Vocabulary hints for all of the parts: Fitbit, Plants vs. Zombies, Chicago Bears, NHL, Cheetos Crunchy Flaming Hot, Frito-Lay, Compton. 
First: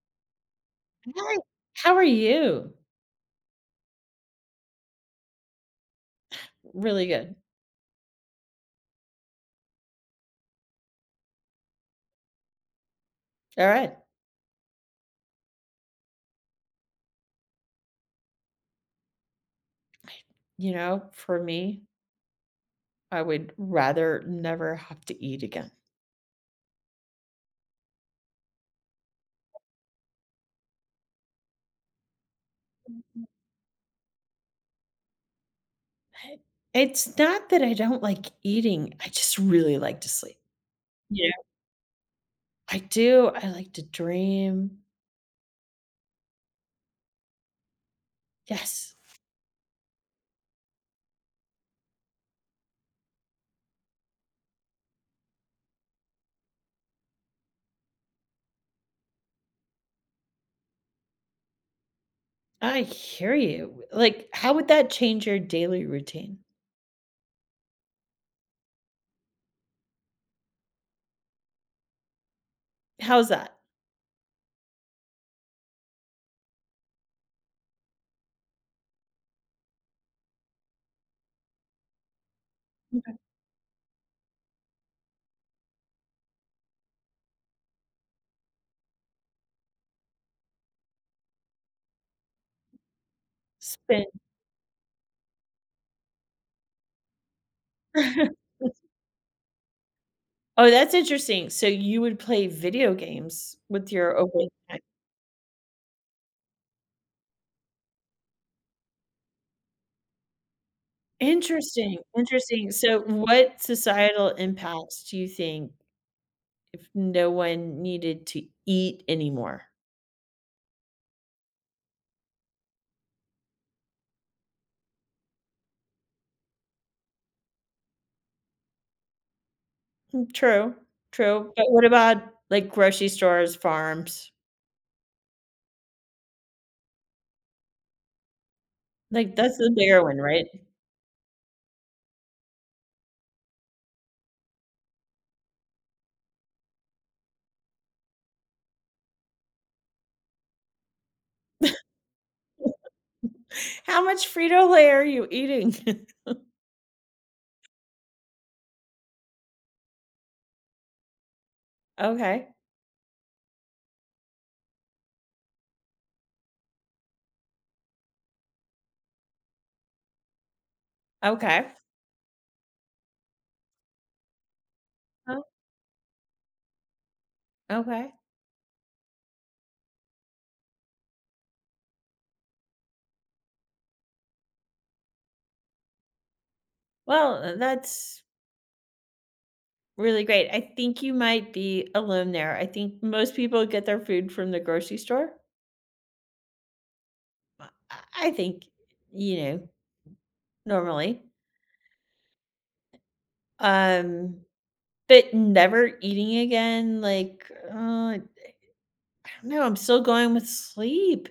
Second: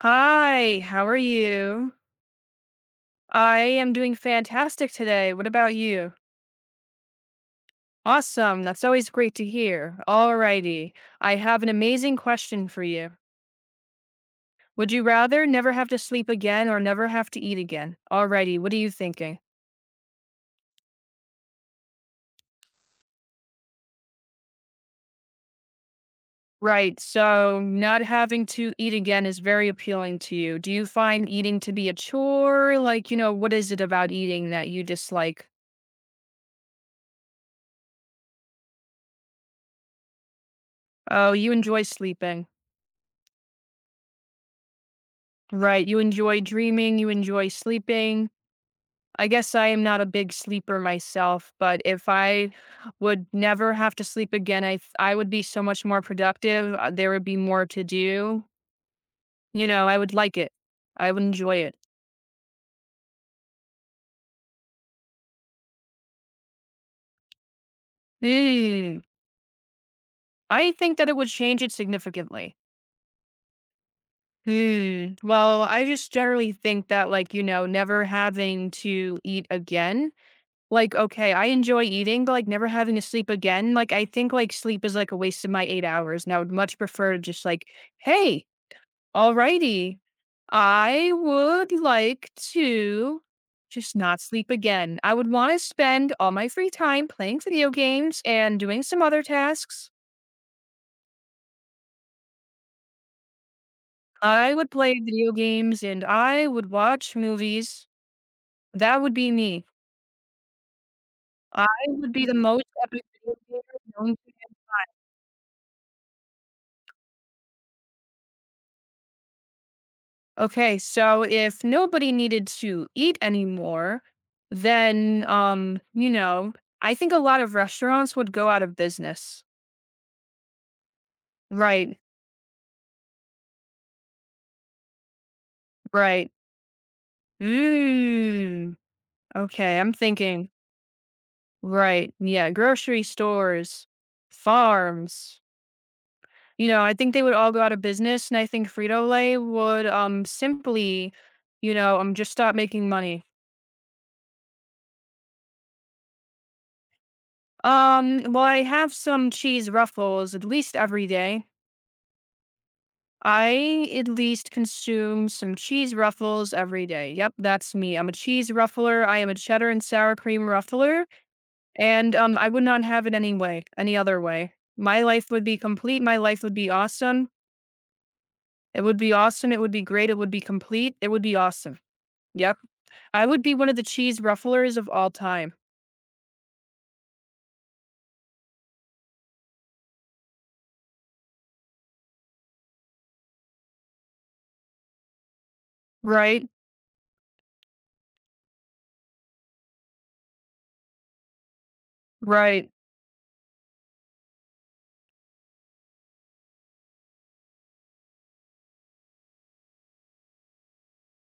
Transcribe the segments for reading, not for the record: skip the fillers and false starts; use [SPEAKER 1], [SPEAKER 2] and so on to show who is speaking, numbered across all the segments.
[SPEAKER 1] Hi, how are
[SPEAKER 2] Hi,
[SPEAKER 1] you?
[SPEAKER 2] how are you?
[SPEAKER 1] I am doing fantastic today. What about you?
[SPEAKER 2] Really good.
[SPEAKER 1] Awesome. That's always great to hear. Alrighty. I have an amazing question for you.
[SPEAKER 2] All right.
[SPEAKER 1] Would you rather never have to sleep again or never have to eat again? Alrighty. What are you thinking?
[SPEAKER 2] You know, for me, I would rather never have to eat again.
[SPEAKER 1] Right. So, not having to eat again is very appealing to you. Do you find eating to be a chore? Like, you know, what is it about eating that you dislike?
[SPEAKER 2] I It's not that I don't like eating, I just really like to sleep. Yeah.
[SPEAKER 1] Oh, you enjoy sleeping.
[SPEAKER 2] I do. I like to dream.
[SPEAKER 1] Right. You enjoy dreaming. You enjoy sleeping.
[SPEAKER 2] Yes,
[SPEAKER 1] I guess I am not a big sleeper myself, but if I would never have to sleep again, I would be so much more productive. There would be more to do. You know, I would like it. I would enjoy it.
[SPEAKER 2] I hear you. Like, how would that change your daily routine?
[SPEAKER 1] Hmm. I think that it would change it significantly.
[SPEAKER 2] How's that?
[SPEAKER 1] Hmm. Well, I just generally think that, like, you know, never having to eat again. Like, okay, I enjoy eating, but like never having to
[SPEAKER 2] Okay.
[SPEAKER 1] sleep again. Like, I think like sleep is like a waste of my 8 hours. And I would much prefer to just, like, hey. Alrighty. I would like to just
[SPEAKER 2] Spin.
[SPEAKER 1] not sleep again. I would want to spend all my free time playing video games and doing some other tasks.
[SPEAKER 2] Oh, that's interesting. So you would play video games with your
[SPEAKER 1] I would
[SPEAKER 2] overnight.
[SPEAKER 1] play video games and I would watch movies. That would be me. I
[SPEAKER 2] Interesting,
[SPEAKER 1] would be the most
[SPEAKER 2] interesting. So
[SPEAKER 1] epic video
[SPEAKER 2] what
[SPEAKER 1] gamer known
[SPEAKER 2] societal
[SPEAKER 1] to.
[SPEAKER 2] impacts do you think if no one needed to eat anymore?
[SPEAKER 1] Okay, so if nobody needed to eat anymore, then you know, I think a lot of restaurants would go out of business.
[SPEAKER 2] True, true, but what
[SPEAKER 1] Right,
[SPEAKER 2] about, like, grocery stores, farms?
[SPEAKER 1] right. Mm.
[SPEAKER 2] Like, that's the
[SPEAKER 1] Okay, I'm
[SPEAKER 2] bigger one, right?
[SPEAKER 1] thinking, right, yeah, grocery stores, farms. You know, I think they would all go out of business, and I think Frito-Lay would, simply, you know, just stop making money.
[SPEAKER 2] How much Frito-Lay are you eating?
[SPEAKER 1] Well, I have some cheese ruffles at least every day.
[SPEAKER 2] Okay,
[SPEAKER 1] I at least consume some cheese ruffles every day. Yep, that's me. I'm a cheese ruffler. I am a cheddar and sour cream ruffler.
[SPEAKER 2] okay.
[SPEAKER 1] And, I would not have it any way any other way. My life would
[SPEAKER 2] Oh,
[SPEAKER 1] be complete, my life would be awesome.
[SPEAKER 2] okay.
[SPEAKER 1] It would be awesome, it would be great, it would be complete, it would be awesome. Yep. I would be one of the cheese rufflers of all time.
[SPEAKER 2] Well, that's really great. I think you might be alone there. I think most people get their food from the grocery store.
[SPEAKER 1] Right,
[SPEAKER 2] I I think, you know, normally.
[SPEAKER 1] right.
[SPEAKER 2] Um, but never eating again, like, I don't know, I'm still going with sleep.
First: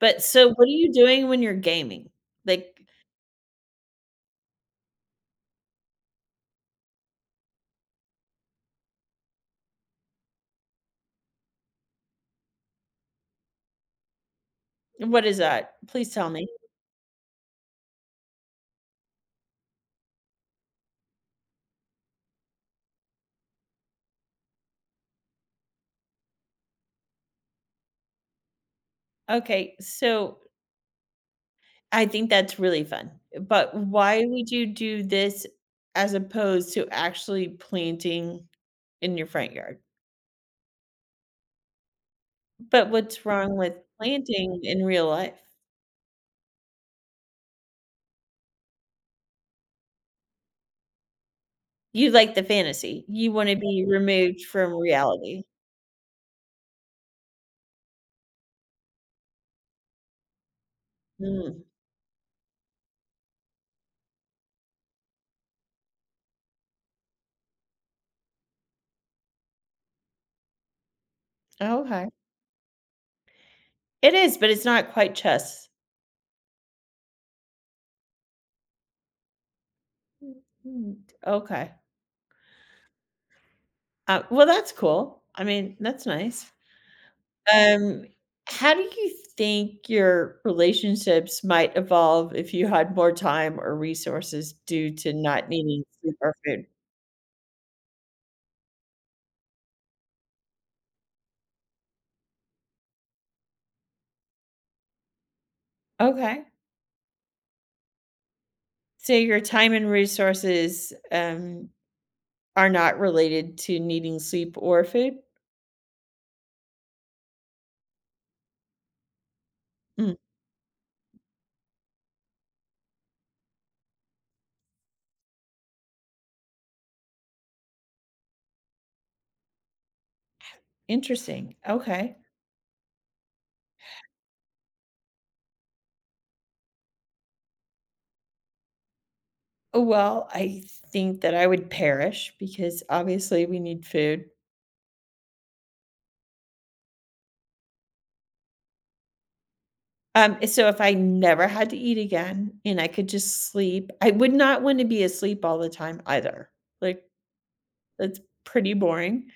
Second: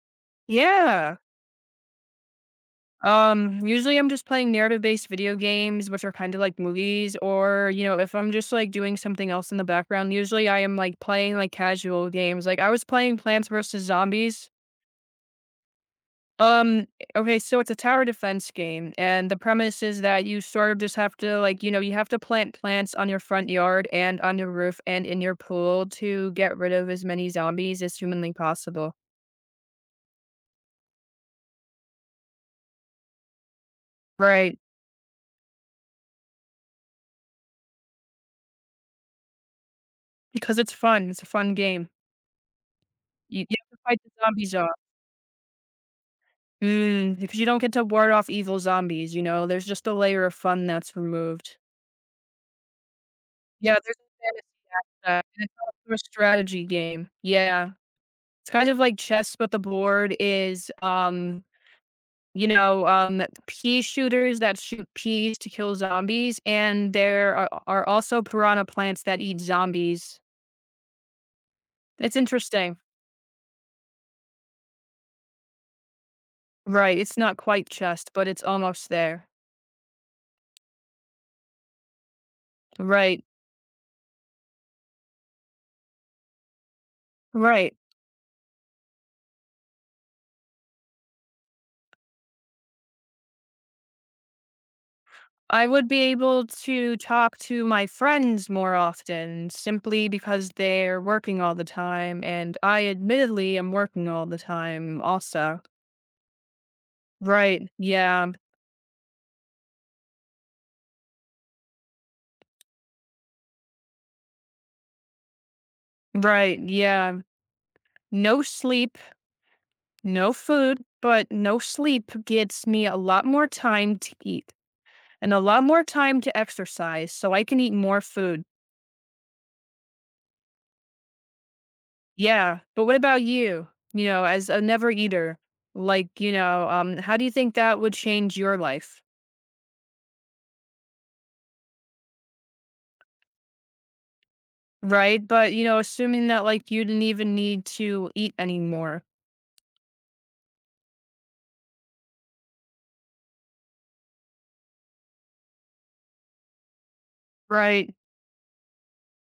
[SPEAKER 2] But so what are you
[SPEAKER 1] Yeah.
[SPEAKER 2] doing when you're gaming? Like,
[SPEAKER 1] Usually I'm just playing narrative-based video games, which are kinda like movies, or, you know, if I'm just, like, doing something else in the background, usually I am, like, playing, like, casual games, like, I was playing Plants vs. Zombies.
[SPEAKER 2] what is that? Please tell me.
[SPEAKER 1] Um, okay, so it's a tower defense game, and the premise is that you sort of just have to, like, you know, you have to plant plants on your front yard and on your roof and in your pool to get rid of as many zombies as humanly possible.
[SPEAKER 2] Okay, so I think that's really fun, but why would
[SPEAKER 1] Right.
[SPEAKER 2] you do this as opposed to actually planting in your front yard?
[SPEAKER 1] Because it's fun. It's a fun game.
[SPEAKER 2] But what's
[SPEAKER 1] You,
[SPEAKER 2] wrong
[SPEAKER 1] you have
[SPEAKER 2] with
[SPEAKER 1] to fight the zombies
[SPEAKER 2] planting
[SPEAKER 1] off.
[SPEAKER 2] in real life?
[SPEAKER 1] Mm, because you don't get to ward off evil zombies, you know, there's just a layer of fun that's removed.
[SPEAKER 2] You like the fantasy. You wanna
[SPEAKER 1] Yeah,
[SPEAKER 2] be
[SPEAKER 1] there's a
[SPEAKER 2] removed from
[SPEAKER 1] fantasy aspect.
[SPEAKER 2] reality.
[SPEAKER 1] And it's also a strategy game. Yeah. It's kind of like chess, but the board is
[SPEAKER 2] Mm,
[SPEAKER 1] you know, pea shooters that shoot peas to kill zombies, and there are also piranha plants that eat zombies.
[SPEAKER 2] okay.
[SPEAKER 1] It's interesting.
[SPEAKER 2] It is, but it's not quite chess.
[SPEAKER 1] Right. It's not quite chest, but it's almost there.
[SPEAKER 2] Mm, okay.
[SPEAKER 1] Right.
[SPEAKER 2] Well, that's cool. I mean, that's nice.
[SPEAKER 1] Right.
[SPEAKER 2] Um, how do you think your relationships might evolve if you had more time or resources due to not
[SPEAKER 1] I
[SPEAKER 2] needing
[SPEAKER 1] would be
[SPEAKER 2] sleep or
[SPEAKER 1] able
[SPEAKER 2] food?
[SPEAKER 1] to talk to my friends more often simply because they're working all the time. And I admittedly am working all the time also.
[SPEAKER 2] Okay.
[SPEAKER 1] Right. Yeah.
[SPEAKER 2] So your time and resources are not related to needing sleep or food?
[SPEAKER 1] Right. Yeah. No sleep.
[SPEAKER 2] Mm,
[SPEAKER 1] No food, but no sleep gets me a lot more time to eat and a lot more time to exercise, so I can eat more food.
[SPEAKER 2] interesting. Okay.
[SPEAKER 1] Yeah, but what about you? You know, as a never eater, like, you know, how do you think that would change your life?
[SPEAKER 2] Oh, well, I think that I would perish because obviously we need food.
[SPEAKER 1] Right? But, you know, assuming that, like, you didn't even need to eat anymore.
[SPEAKER 2] So if I never had to eat again and I could just sleep, I would not want to be asleep all the time either. Like,
[SPEAKER 1] Right.
[SPEAKER 2] that's pretty boring,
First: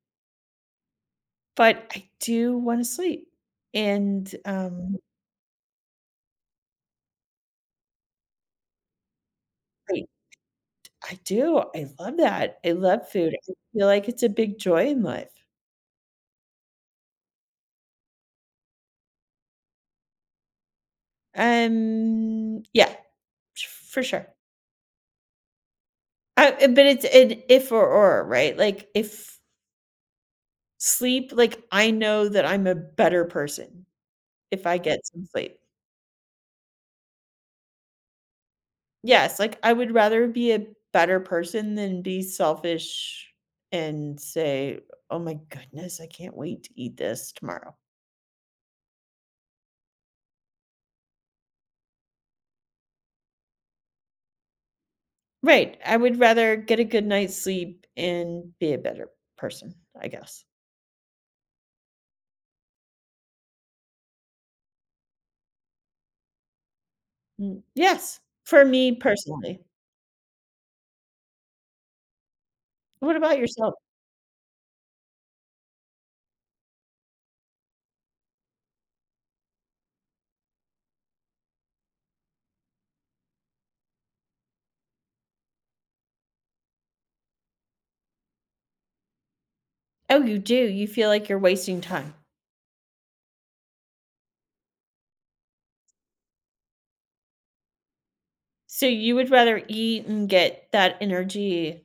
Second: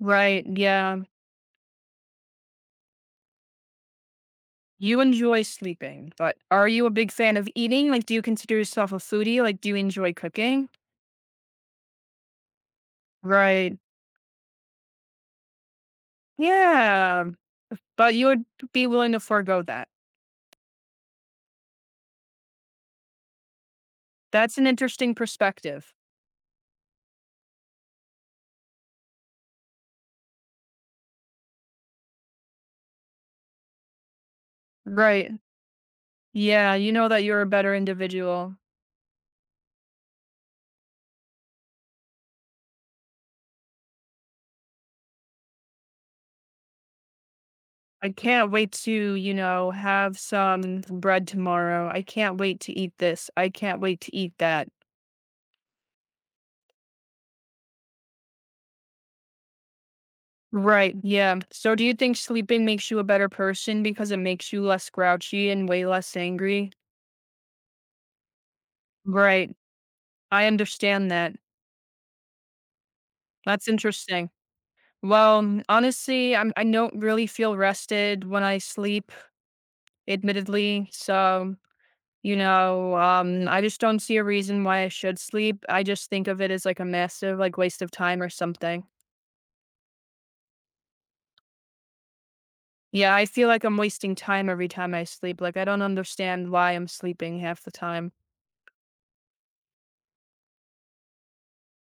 [SPEAKER 1] Right. Yeah.
[SPEAKER 2] but I do wanna sleep, and,
[SPEAKER 1] You enjoy sleeping, but are you a big fan of eating? Like, do you consider yourself a foodie? Like, do you
[SPEAKER 2] I
[SPEAKER 1] enjoy cooking?
[SPEAKER 2] I do, I love that. I love food. I
[SPEAKER 1] Right.
[SPEAKER 2] feel like it's a big joy in life.
[SPEAKER 1] Yeah. But you would be willing to forego that.
[SPEAKER 2] Yeah, for sure.
[SPEAKER 1] That's an interesting perspective.
[SPEAKER 2] But it's an if or or, right? Like, if sleep like, I know that I'm a better person if I get some
[SPEAKER 1] Right.
[SPEAKER 2] sleep.
[SPEAKER 1] Yeah, you know that you're a better individual.
[SPEAKER 2] Yes, like, I would rather be a better person than be selfish and say, "Oh my goodness, I can't wait to eat this tomorrow."
[SPEAKER 1] I can't wait to, you know, have some bread tomorrow. I can't wait to eat this. I can't wait to eat that.
[SPEAKER 2] Right, I would rather get a good night's sleep and be a better person, I guess.
[SPEAKER 1] Right. Yeah. So do you think sleeping makes you a better person because it makes you less grouchy and way less angry?
[SPEAKER 2] Mm, yes, for me
[SPEAKER 1] Right.
[SPEAKER 2] personally.
[SPEAKER 1] I understand that.
[SPEAKER 2] What about
[SPEAKER 1] That's
[SPEAKER 2] yourself?
[SPEAKER 1] interesting. Well, honestly, I don't really feel rested when I sleep, admittedly. So you know, I just don't see a reason why I should sleep. I just think of it as like a massive, like, waste of time or something.
[SPEAKER 2] Oh, you do, you feel like you're wasting time.
[SPEAKER 1] Yeah, I feel like I'm wasting time every time I sleep. Like, I don't understand why I'm sleeping half the time.
[SPEAKER 2] So you would rather eat and get that energy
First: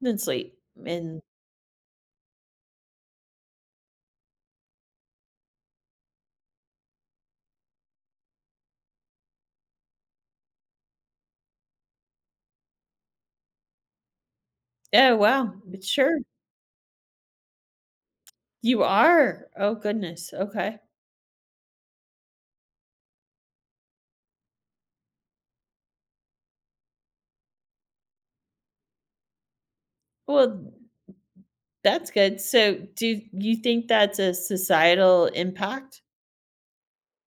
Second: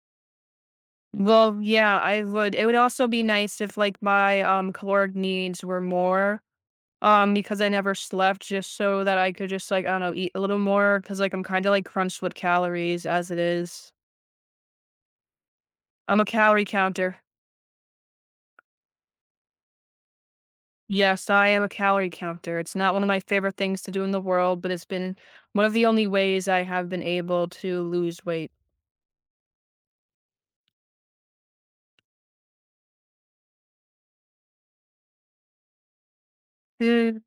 [SPEAKER 2] than sleep, and
[SPEAKER 1] Well, yeah, I would. It would also be nice if, like, my caloric needs were more because I never slept just so that I could just, like, I don't know, eat a little more cuz like I'm kind of like crunched with calories as it is.
[SPEAKER 2] oh, wow, sure,
[SPEAKER 1] I'm a calorie counter.
[SPEAKER 2] you are. Oh, goodness, okay.
[SPEAKER 1] Yes, I am a calorie counter. It's not one of my favorite things to do in the world, but it's been one of the only ways I have been able to lose weight.
[SPEAKER 2] Well, that's good. So, do you think that's a societal impact?
[SPEAKER 1] Mm.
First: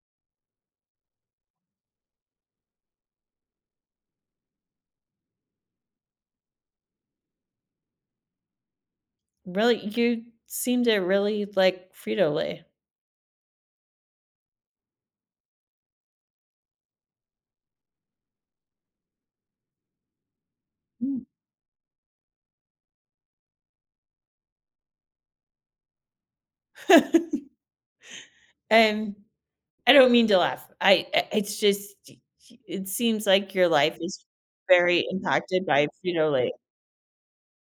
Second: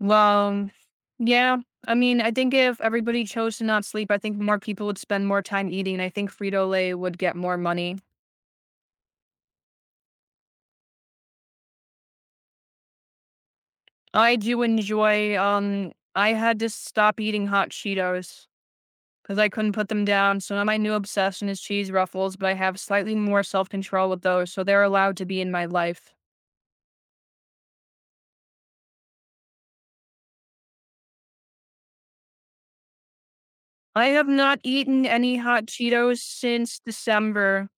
[SPEAKER 1] Well, yeah. I mean, I think if everybody chose to not sleep, I think more people would spend more time eating. I think Frito Lay would get more money.
[SPEAKER 2] Really, you seem to really like Frito Lay.
[SPEAKER 1] I do enjoy. I had to stop eating hot Cheetos because I couldn't put them down. So now my new
[SPEAKER 2] Mm.
[SPEAKER 1] obsession is cheese ruffles, but I have slightly more self control with those, so they're allowed to be in my life.
[SPEAKER 2] And I don't mean to laugh. I it's just it seems like your life
[SPEAKER 1] I
[SPEAKER 2] is
[SPEAKER 1] have not eaten
[SPEAKER 2] very
[SPEAKER 1] any
[SPEAKER 2] impacted
[SPEAKER 1] hot
[SPEAKER 2] by
[SPEAKER 1] Cheetos
[SPEAKER 2] Frito Lay.
[SPEAKER 1] since December.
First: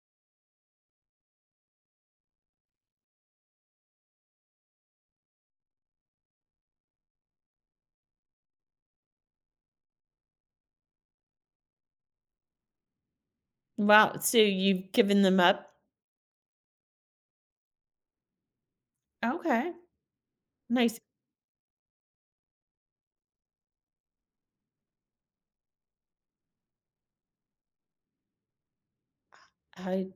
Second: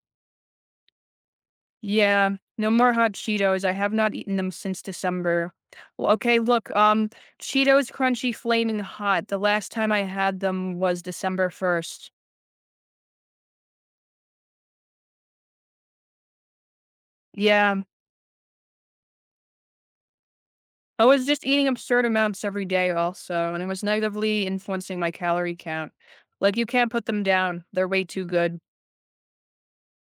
[SPEAKER 1] Yeah, no more hot Cheetos. I have not eaten them since December. Well, okay, look, Cheetos Crunchy Flaming Hot. The last time I had them was December 1st.
[SPEAKER 2] Wow, so you've given them up?
[SPEAKER 1] Yeah,
[SPEAKER 2] Okay, nice.
[SPEAKER 1] I was just eating absurd amounts every day, also, and it was negatively influencing my calorie count. Like, you can't put them down, they're way too good.
[SPEAKER 2] I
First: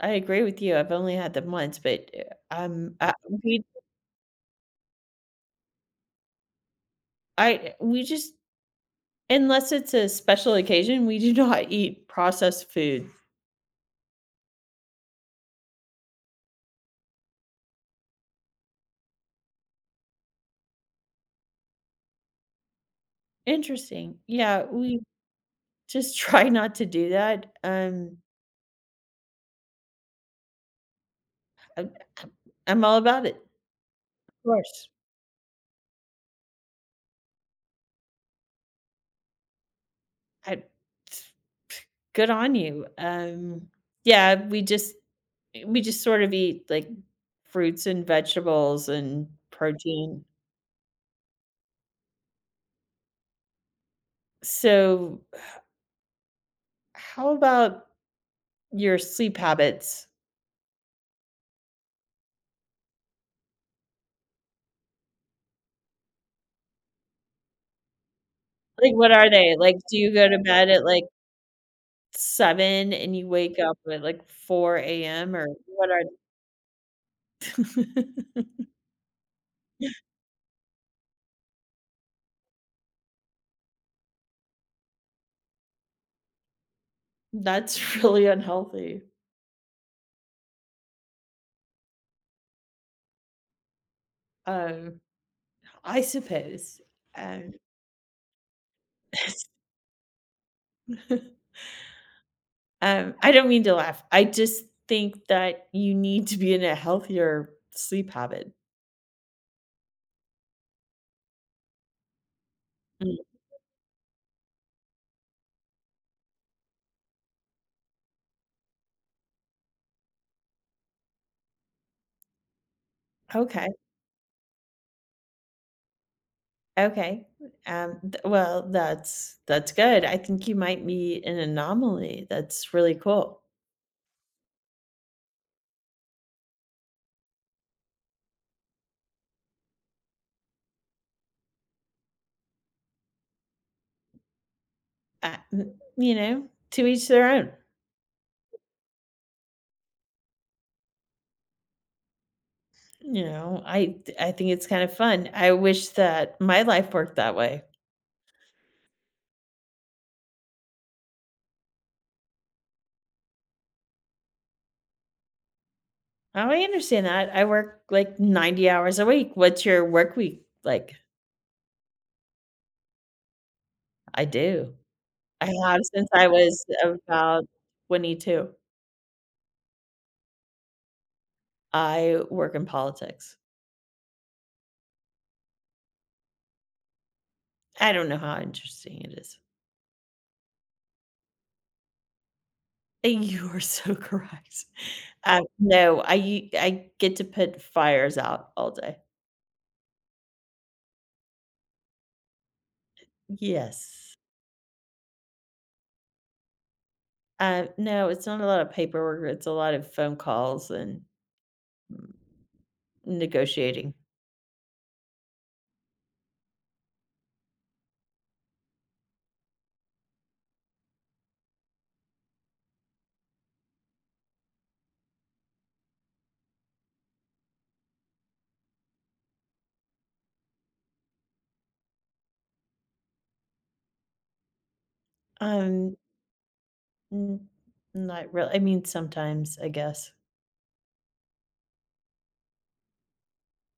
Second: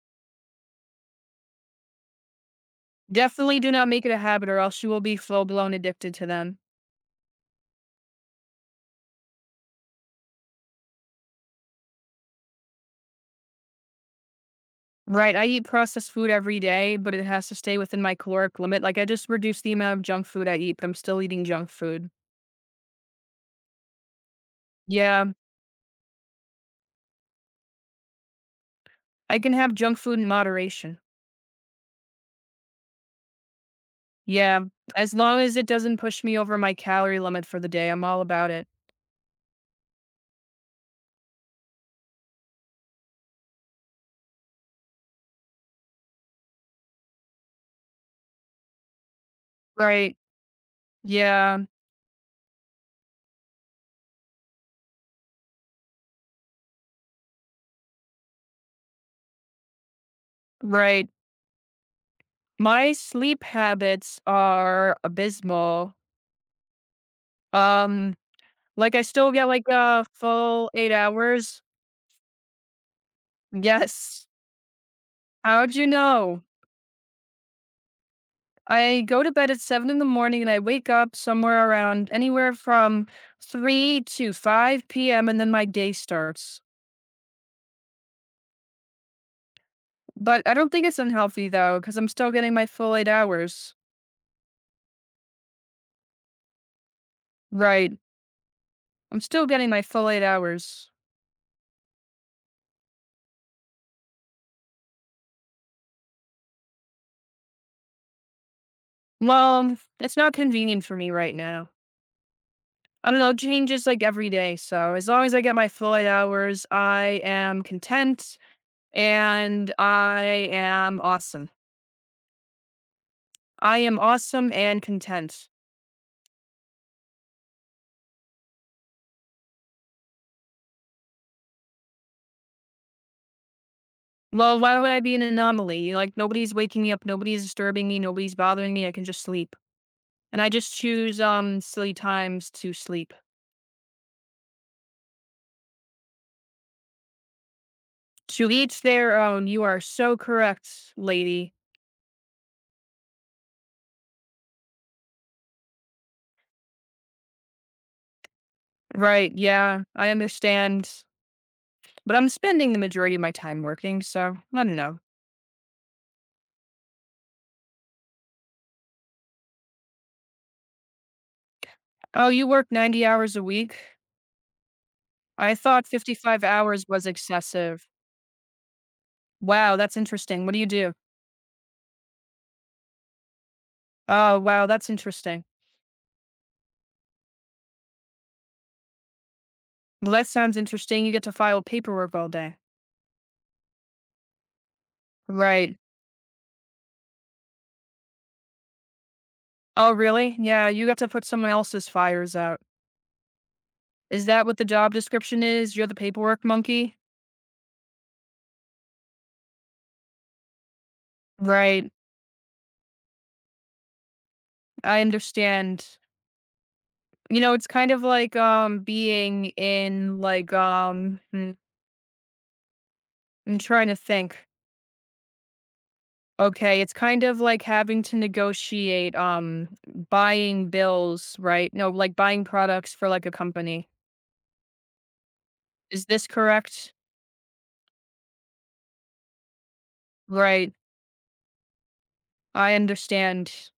[SPEAKER 2] I agree with you. I've only had them once, but, uh, um, uh,
[SPEAKER 1] Definitely
[SPEAKER 2] we
[SPEAKER 1] do not make it a habit, or else you will be full blown addicted to them.
[SPEAKER 2] I we just Unless it's a special occasion, we do not eat processed food.
[SPEAKER 1] Right, I eat processed food every day, but it has to stay within my caloric limit, like, I just reduced the amount of junk food I eat, but I'm still eating junk food.
[SPEAKER 2] Interesting. Yeah, we
[SPEAKER 1] Yeah,
[SPEAKER 2] just try not to do that.
[SPEAKER 1] I can have junk food in moderation.
[SPEAKER 2] I'm I'm all about it. Of
[SPEAKER 1] Yeah,
[SPEAKER 2] course.
[SPEAKER 1] as long as it doesn't push me over my calorie limit for the day, I'm all about it.
[SPEAKER 2] I Good on you. Yeah, we just sort of eat, like, fruits and vegetables and
[SPEAKER 1] Right.
[SPEAKER 2] protein.
[SPEAKER 1] Yeah,
[SPEAKER 2] So, how about your sleep habits?
[SPEAKER 1] right. My sleep habits are abysmal. Um,
[SPEAKER 2] Like,
[SPEAKER 1] like, I
[SPEAKER 2] what are
[SPEAKER 1] still get,
[SPEAKER 2] they?
[SPEAKER 1] like,
[SPEAKER 2] Like, do
[SPEAKER 1] a
[SPEAKER 2] you go to bed
[SPEAKER 1] full
[SPEAKER 2] at,
[SPEAKER 1] 8
[SPEAKER 2] like,
[SPEAKER 1] hours.
[SPEAKER 2] 7 and you wake up at, like,
[SPEAKER 1] Yes.
[SPEAKER 2] 4 AM, or
[SPEAKER 1] How'd you
[SPEAKER 2] what are
[SPEAKER 1] know? I go to bed at 7 in the morning and I wake up somewhere around anywhere from three to five p.m. and then my day starts.
[SPEAKER 2] That's really unhealthy,
[SPEAKER 1] But I don't think it's unhealthy though, because I'm still getting my full 8 hours.
[SPEAKER 2] um, I suppose, um,
[SPEAKER 1] Right. I'm still getting my full 8 hours.
[SPEAKER 2] I don't mean to laugh, I just think that you need to be in a healthier sleep habit.
[SPEAKER 1] Well, it's not convenient for me right now. I
[SPEAKER 2] Mm,
[SPEAKER 1] don't know, it changes like every day. So as long as I get my full 8 hours, I am content and I am awesome.
[SPEAKER 2] okay,
[SPEAKER 1] I am awesome and content.
[SPEAKER 2] okay, th well, that's good, I think you might be an anomaly, that's really cool,
[SPEAKER 1] Well, why would I be an anomaly? Like, nobody's waking me up, nobody's disturbing me, nobody's bothering me, I can just sleep. And I just choose, silly times to sleep.
[SPEAKER 2] m you know, to each their own.
[SPEAKER 1] To each their own, you are so correct, lady.
[SPEAKER 2] You know, I think it's kind of fun. I wish that my life worked that way.
[SPEAKER 1] Right, yeah, I understand. But I'm spending the majority of my time working, so I don't know.
[SPEAKER 2] Oh, I understand that. I work like 90 hours a week. What's your work week like?
[SPEAKER 1] Oh, you work 90 hours a week?
[SPEAKER 2] I do. I
[SPEAKER 1] I
[SPEAKER 2] have
[SPEAKER 1] thought
[SPEAKER 2] since I
[SPEAKER 1] 55
[SPEAKER 2] was
[SPEAKER 1] hours was
[SPEAKER 2] about
[SPEAKER 1] excessive.
[SPEAKER 2] 22.
[SPEAKER 1] Wow, that's interesting. What do you do?
[SPEAKER 2] I work in politics.
[SPEAKER 1] Oh, wow, that's interesting.
[SPEAKER 2] I don't know how interesting it is.
[SPEAKER 1] Well, that sounds interesting. You get to file paperwork all day.
[SPEAKER 2] You are so correct.
[SPEAKER 1] Right.
[SPEAKER 2] No, I I get to put fires out all day.
[SPEAKER 1] Oh, really? Yeah, you got to put someone else's fires out.
[SPEAKER 2] Yes.
[SPEAKER 1] Is that what the job description is? You're the paperwork monkey?
[SPEAKER 2] No, it's not a lot of paperwork. It's a lot of phone calls and
[SPEAKER 1] Right.
[SPEAKER 2] negotiating.
[SPEAKER 1] I understand. You know, it's kind of like being in like hmm, I'm trying to think. Okay, it's kind of like having to negotiate buying bills, right? No, like buying products for like a company.
[SPEAKER 2] Um,
[SPEAKER 1] Is this correct?
[SPEAKER 2] n Not really. I mean, sometimes, I guess.
[SPEAKER 1] Right. I understand.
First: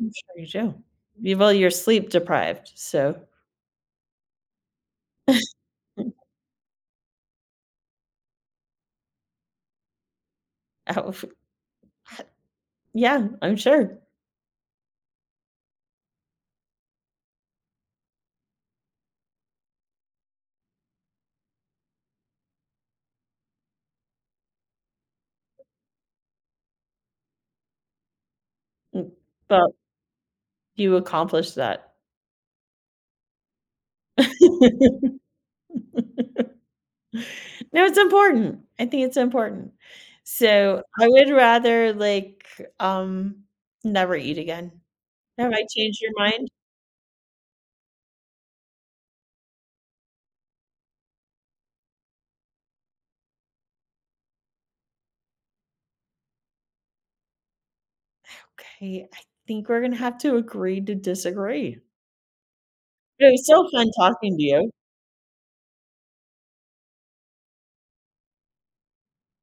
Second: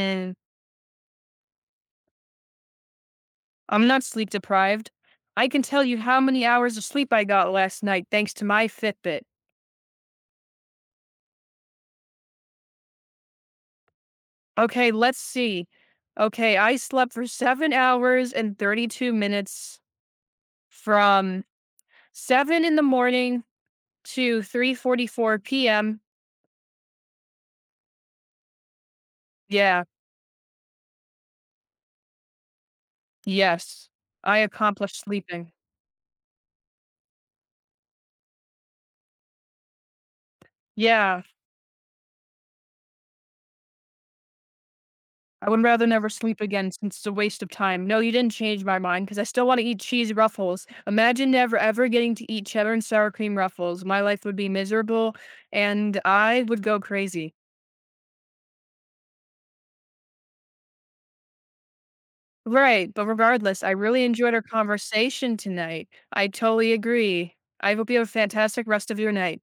[SPEAKER 2] I'm sure you do. You Well, you're sleep deprived, so
[SPEAKER 1] I'm not sleep deprived. I can tell you how many hours of sleep I got last night thanks to my Fitbit.
[SPEAKER 2] Oh, yeah, I'm sure.
[SPEAKER 1] Okay, let's see. Okay, I slept for 7 hours and 32 minutes from 7 in the morning to 3:44 p.m.
[SPEAKER 2] Mm, but
[SPEAKER 1] Yeah,
[SPEAKER 2] you accomplished that.
[SPEAKER 1] yes, I accomplished sleeping.
[SPEAKER 2] No, it's important. I think it's important. So, I
[SPEAKER 1] Yeah.
[SPEAKER 2] would rather, like, um, never eat again.
[SPEAKER 1] I
[SPEAKER 2] Have
[SPEAKER 1] would
[SPEAKER 2] I
[SPEAKER 1] rather
[SPEAKER 2] changed
[SPEAKER 1] never
[SPEAKER 2] your
[SPEAKER 1] sleep
[SPEAKER 2] mind?
[SPEAKER 1] again since it's a waste of time. No, you didn't change my mind because I still want to eat cheese ruffles. Imagine never ever getting to eat cheddar and sour cream ruffles. My life would be miserable and I would go crazy.
[SPEAKER 2] Okay, I think we're gonna have to agree to disagree.
[SPEAKER 1] Right. But
[SPEAKER 2] It was
[SPEAKER 1] regardless,
[SPEAKER 2] so
[SPEAKER 1] I
[SPEAKER 2] fun
[SPEAKER 1] really enjoyed
[SPEAKER 2] talking to
[SPEAKER 1] our
[SPEAKER 2] you.
[SPEAKER 1] conversation tonight. I totally agree. I hope you have a fantastic rest of your night.